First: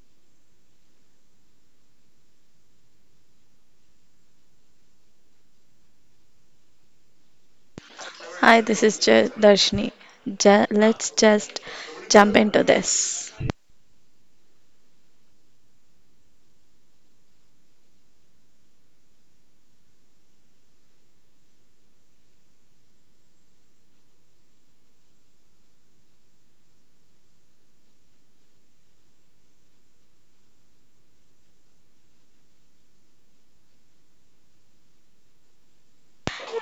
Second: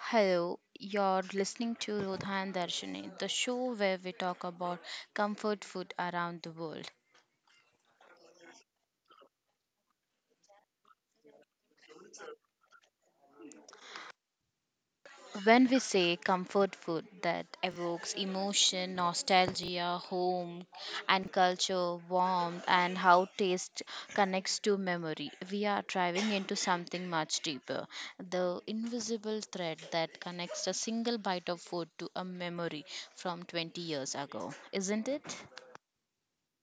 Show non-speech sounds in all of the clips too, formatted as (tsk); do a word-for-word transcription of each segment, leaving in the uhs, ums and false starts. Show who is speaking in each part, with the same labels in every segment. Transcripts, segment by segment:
Speaker 1: Hello, you're listening to Rodha and Darshini, the show where we talk about comfort food around the world.
Speaker 2: Hi, this is J- Darshini. Ja let's just jump into this.
Speaker 1: When we say comfort food that evokes emotion, nostalgia, home and culture, warmth, and how taste connects to memory, we are driving into something much deeper, the invisible thread that connects a single bite of food to a memory from twenty years ago, isn't it?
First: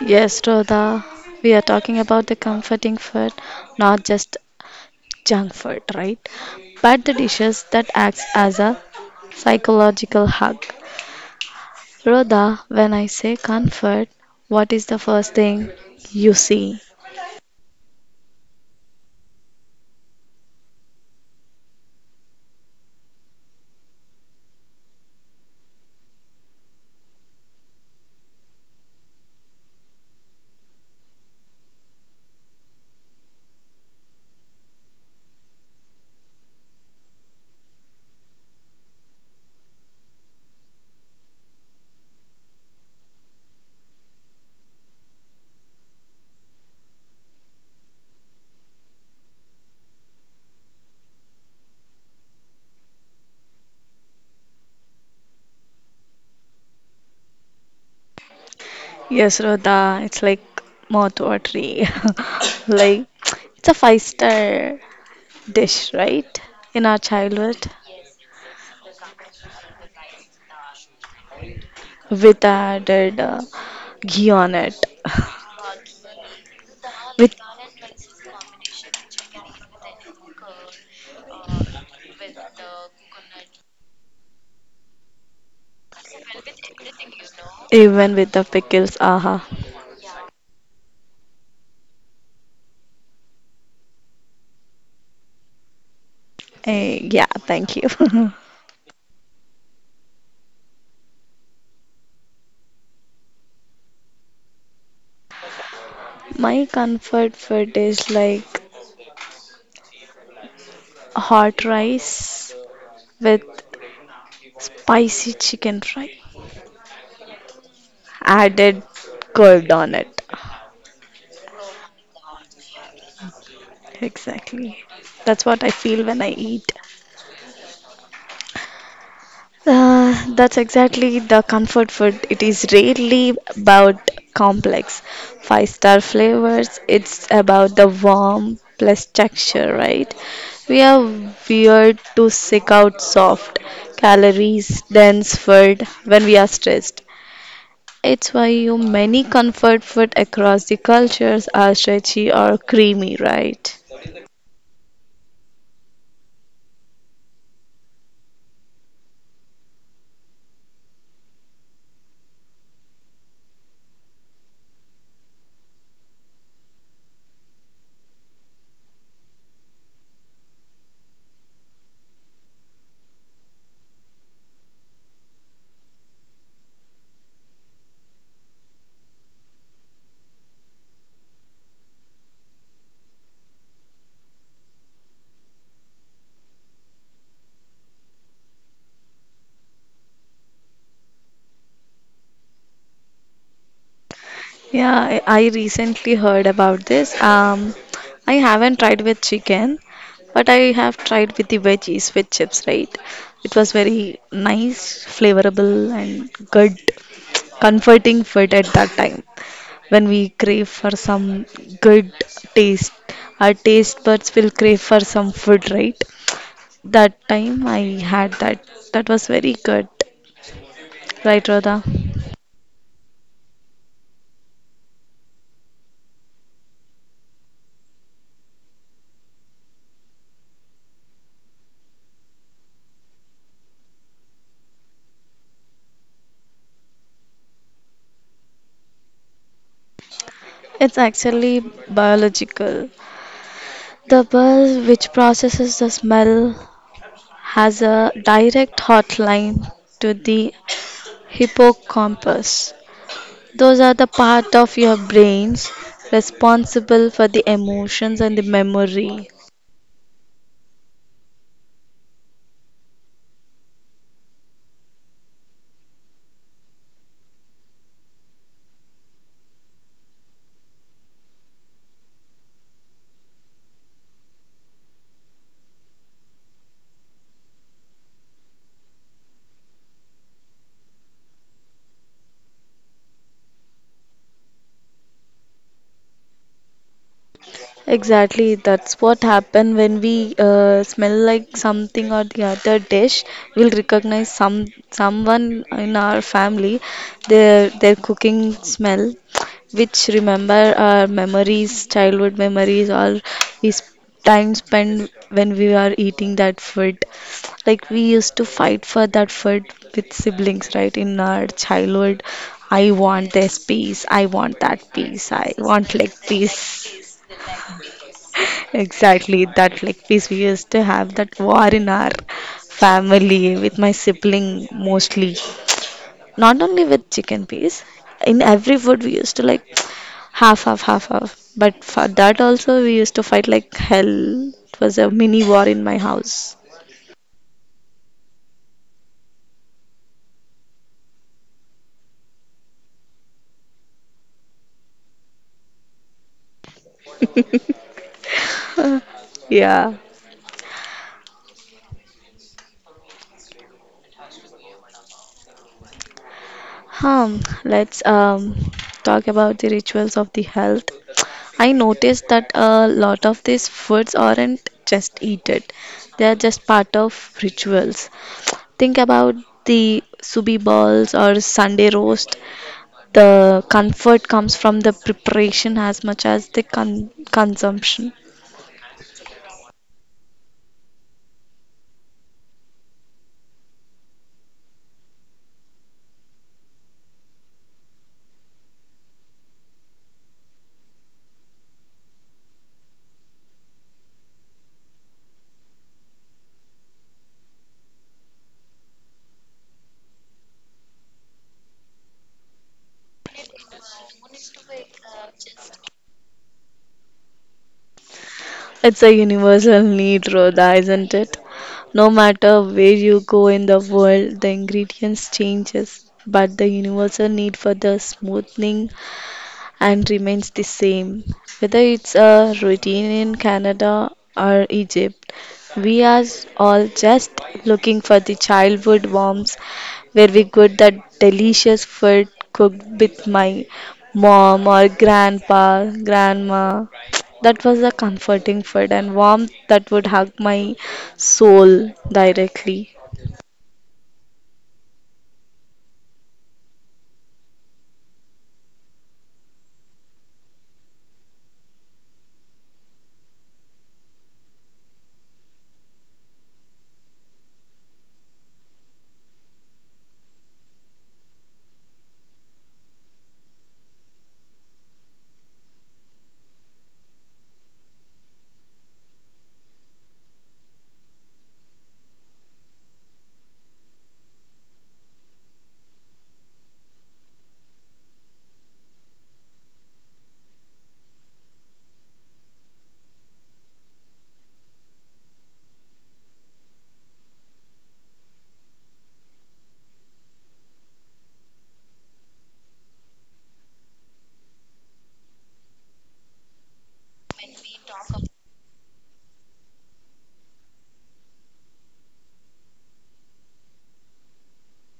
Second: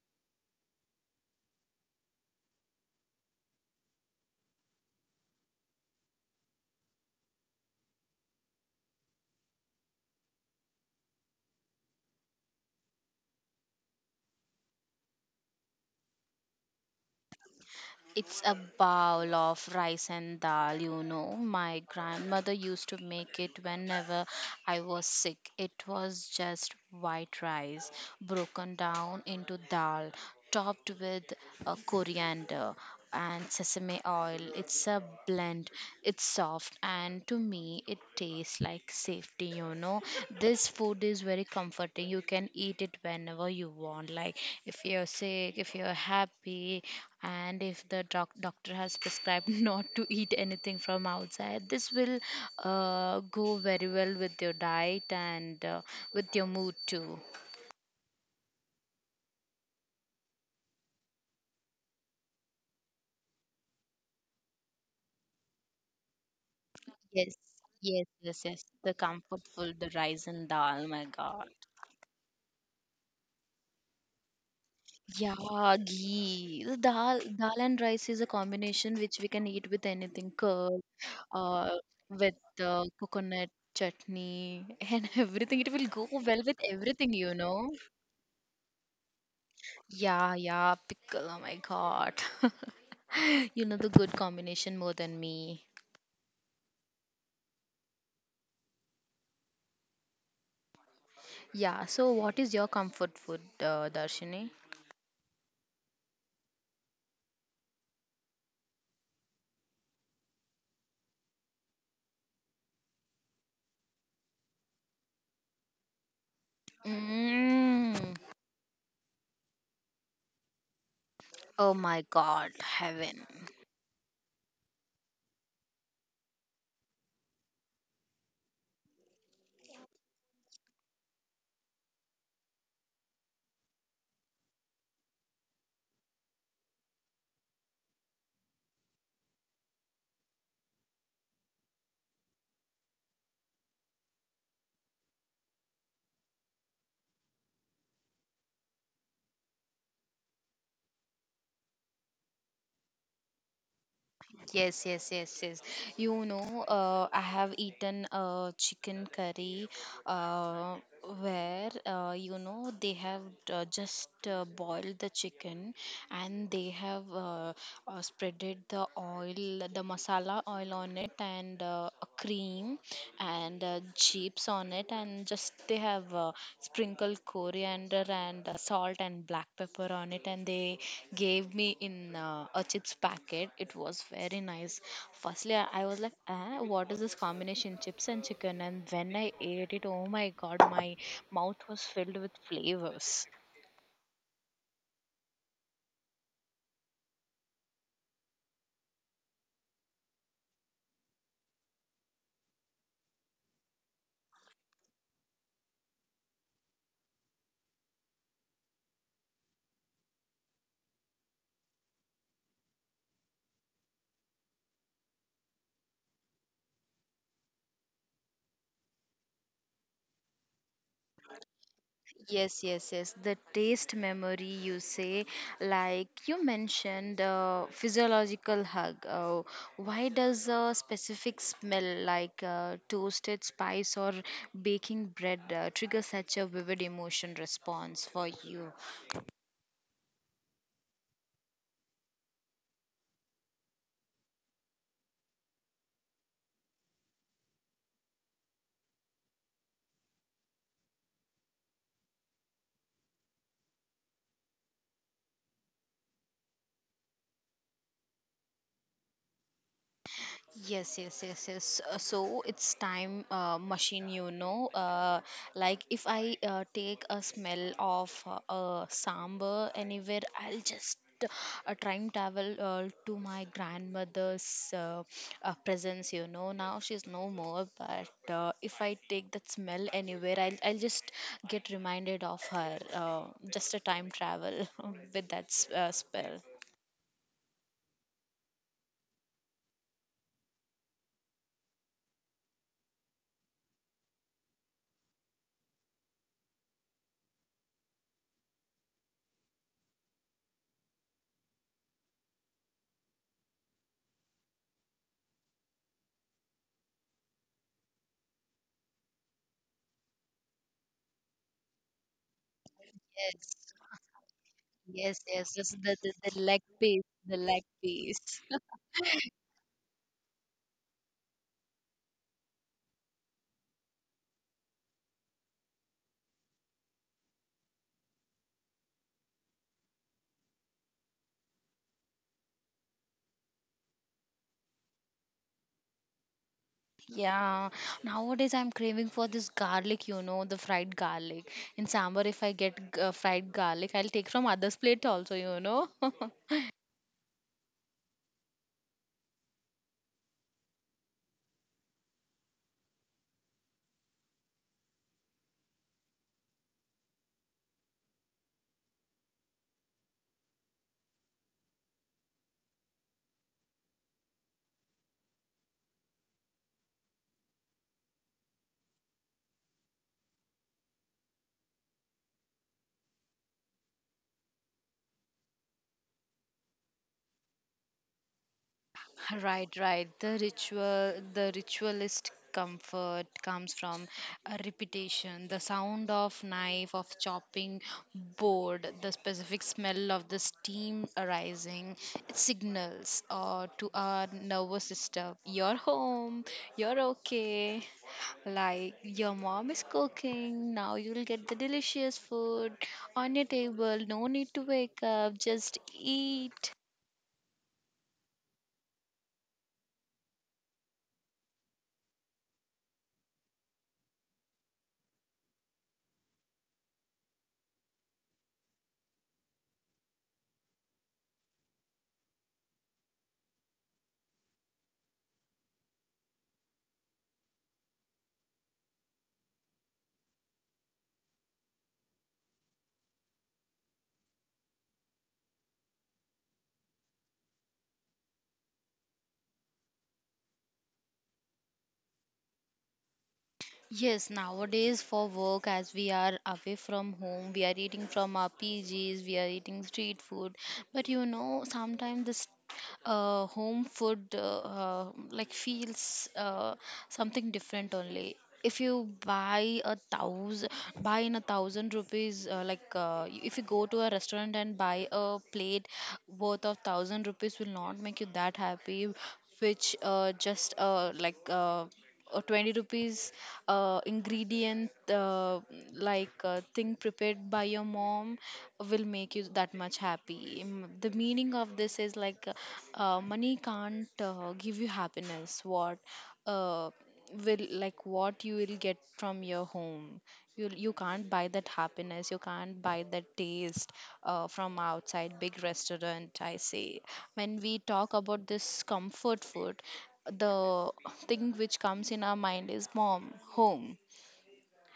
Speaker 2: Yes, Rodha, we are talking about the comforting food, not just junk food, right? But the dishes that acts as a psychological hug. Rodha, when I say comfort, what is the first thing you see?
Speaker 1: It's a bowl of rice and dal, you know. My grandmother used to make it whenever I was sick. It was just white rice broken down into dal, topped with uh, coriander and sesame oil. It's a blend. It's soft and to me it tastes like safety, you know. This food is very comforting. You can eat it whenever you want. Like if you're sick, if you're happy, and if the doc- doctor has prescribed (laughs) not to eat anything from outside. This will uh, go very well with your diet and uh, with your mood too.
Speaker 2: Yes, Rodha, it's like mouth watery. (laughs) like it's a five star dish, right? In our
Speaker 1: Yes,
Speaker 2: childhood.
Speaker 1: yes, yes, yes, the comfort food, the rice and dal, my god.
Speaker 2: With added uh, ghee on it.
Speaker 1: Yeah, ghee. The dal
Speaker 2: With
Speaker 1: dal and rice is a combination which we can eat with anything. Curd, uh, with uh, coconut chutney (laughs) and everything, it will go well with everything, you know.
Speaker 2: even with the pickles, aha.
Speaker 1: Yeah, yeah, pickle. Oh my god. (laughs) You know the good combination more than me.
Speaker 2: Eh, yeah, thank you. (laughs)
Speaker 1: Yeah, so what is your comfort food, uh, Darshini?
Speaker 2: My comfort food is like hot rice with spicy chicken fry
Speaker 1: Mm.
Speaker 2: added curd on it.
Speaker 1: Oh my god, heaven.
Speaker 2: Exactly. That's what I feel when I eat. Uh, that's exactly the comfort food. It is rarely about complex five star flavors. It's about the warm plus texture, right? We are weird to seek out soft, calories dense food when we are stressed. It's why you many comfort food across the cultures are stretchy or creamy, right?
Speaker 1: Yes, yes, yes, yes. You know, uh, I have eaten uh, chicken curry uh, where, uh, you know, they have uh, just uh, boiled the chicken and they have uh, uh, spreaded the oil, the masala oil on it, and uh, a cream and uh, chips on it, and just they have uh, sprinkled coriander and uh, salt and black pepper on it, and they gave me in uh, a chips packet. It was very nice. Firstly, i, I was like, ah, what is this combination, chips and chicken? And when I ate it, oh my god, my mouth was filled with flavors.
Speaker 2: Yeah, I I recently heard about this. Um, I haven't tried with chicken, but I have tried with the veggies with chips, right? It was very nice, flavorable, and good, comforting food at that time when we crave for some good taste. Our taste buds will crave for some food, right? That time I had that. That was very good, right, Rhoda?
Speaker 1: Yes, yes, yes. The taste memory, you say, like you mentioned, uh, physiological hug. Uh, why does a specific smell like uh, toasted spice or baking bread uh, trigger such a vivid emotion response for you?
Speaker 2: It's actually biological. The bus which processes the smell has a direct hotline to the hippocampus. Those are the part of your brains responsible for the emotions and the memory.
Speaker 1: Yes, yes, yes, yes. Uh, so it's time uh, machine, you know. Uh, like if I uh, take a smell of uh, uh, sambar anywhere, I'll just uh, time travel uh, to my grandmother's uh, uh, presence, you know. Now she's no more, but uh, if I take that smell anywhere, I'll I'll just get reminded of her. Uh, just a time travel (laughs) with that s- uh, spell.
Speaker 2: Exactly, that's what happen when we uh, smell like something or the other dish. We'll recognize some someone in our family, their their cooking smell, which remember our memories, childhood memories, or is time spent when we are eating that food. Like we used to fight for that food with siblings, right? In our childhood, I want
Speaker 1: Yes.
Speaker 2: this piece, I want that
Speaker 1: Yes,
Speaker 2: piece,
Speaker 1: yes,
Speaker 2: I
Speaker 1: yes. The,
Speaker 2: want leg
Speaker 1: the, the leg piece,
Speaker 2: piece.
Speaker 1: the leg piece. (laughs)
Speaker 2: Exactly that like piece we used to have that war in our family with my sibling mostly. Not only with chicken piece, in every food we used to like (tsk) half, half, half, half. But for that also we used to fight like hell. It was a mini war in my house.
Speaker 1: Yeah, nowadays I'm craving for this garlic, you know, the fried garlic. In sambar, if I get g- uh, fried garlic, I'll take from others' plate also, you know. (laughs)
Speaker 2: Yeah. Hmm, let's um, talk about the rituals of the health. I noticed that a lot of these foods aren't just eaten; they are just part of rituals. Think about the subi balls or Sunday roast. The comfort comes from the preparation as much as the con- consumption.
Speaker 1: Right, right. The ritual, the ritualist comfort comes from a repetition. The sound of knife, of chopping board, the specific smell of the steam arising, it signals uh, to our nervous system, you're home, you're okay. Like your mom is cooking, now you'll get the delicious food on your table. No need to wake up, just eat.
Speaker 2: It's a universal need, Rhoda, isn't it? No matter where you go in the world, the ingredients changes, but the universal need for the smoothing and remains the same. Whether it's a routine in Canada or Egypt, we are all just looking for the childhood warmth where we got that delicious food cooked with my mom or grandpa, grandma. That was a comforting food and warmth that would hug my soul directly.
Speaker 1: Yes, nowadays for work, as we are away from home, we are eating from our P G's. We are eating street food. But you know, sometimes this uh, home food uh, uh, like feels uh, something different only. If you buy a thousand, buy in a thousand rupees, uh, like uh, if you go to a restaurant and buy a plate worth of thousand rupees, will not make you that happy. Which uh, just uh, like uh, uh, twenty rupees uh, ingredient uh, like uh, thing prepared by your mom will make you that much happy. Mm, the meaning of this is like uh, uh, money can't uh, give you happiness. What uh, will like what you will get from your home, you you can't buy that happiness, you can't buy that taste uh, from outside big restaurant, I say. When we talk about this comfort food, the thing which comes in our mind is mom, home,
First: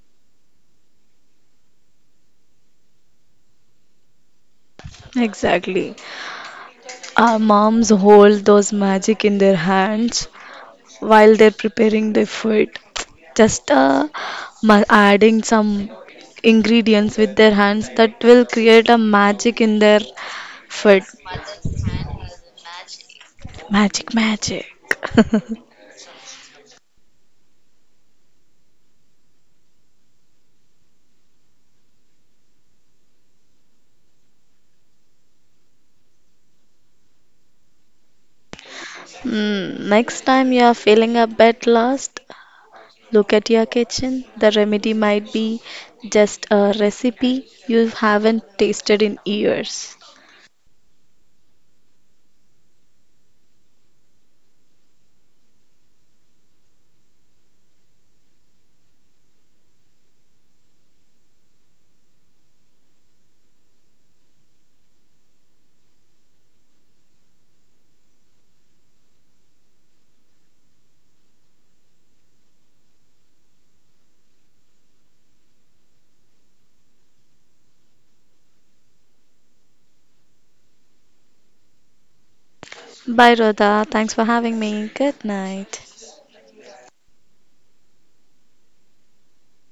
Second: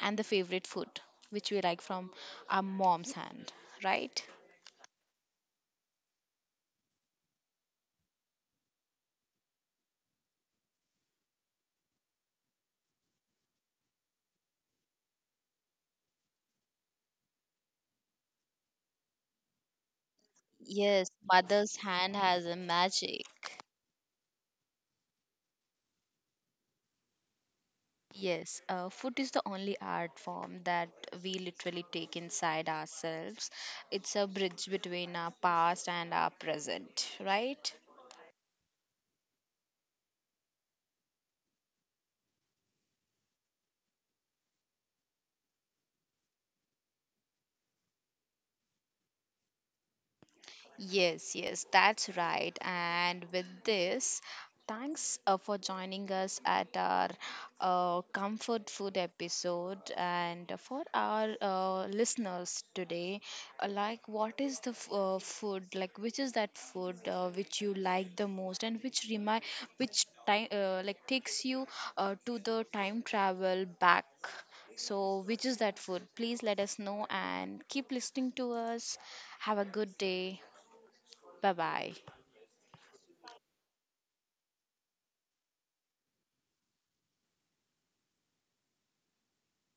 Speaker 1: and the favorite food which we like from our mom's hand, right?
Speaker 2: Exactly. Our moms hold those magic in their hands while they're preparing the food. Just uh, ma- adding some ingredients with their hands that will create a magic in their food.
Speaker 1: Yes, mother's hand has a magic.
Speaker 2: Magic, magic. (laughs)
Speaker 1: Yes, uh, food is the only art form that we literally take inside ourselves. It's a bridge between our past and our present, right?
Speaker 2: Hmm, next time you are feeling a bit lost, look at your kitchen. The remedy might be just a recipe you haven't tasted in years.
Speaker 1: Yes, yes, that's right. And with this, thanks uh, for joining us at our uh, comfort food episode. And for our uh, listeners today, uh, like, what is the f- uh, food? Like, which is that food uh, which you like the most, and which remind, which time, uh, like, takes you uh, to the time travel back. So, which is that food? Please let us know and keep listening to us. Have a good day. Bye bye.
Speaker 2: Bye, Rhoda. Thanks for having me. Good night.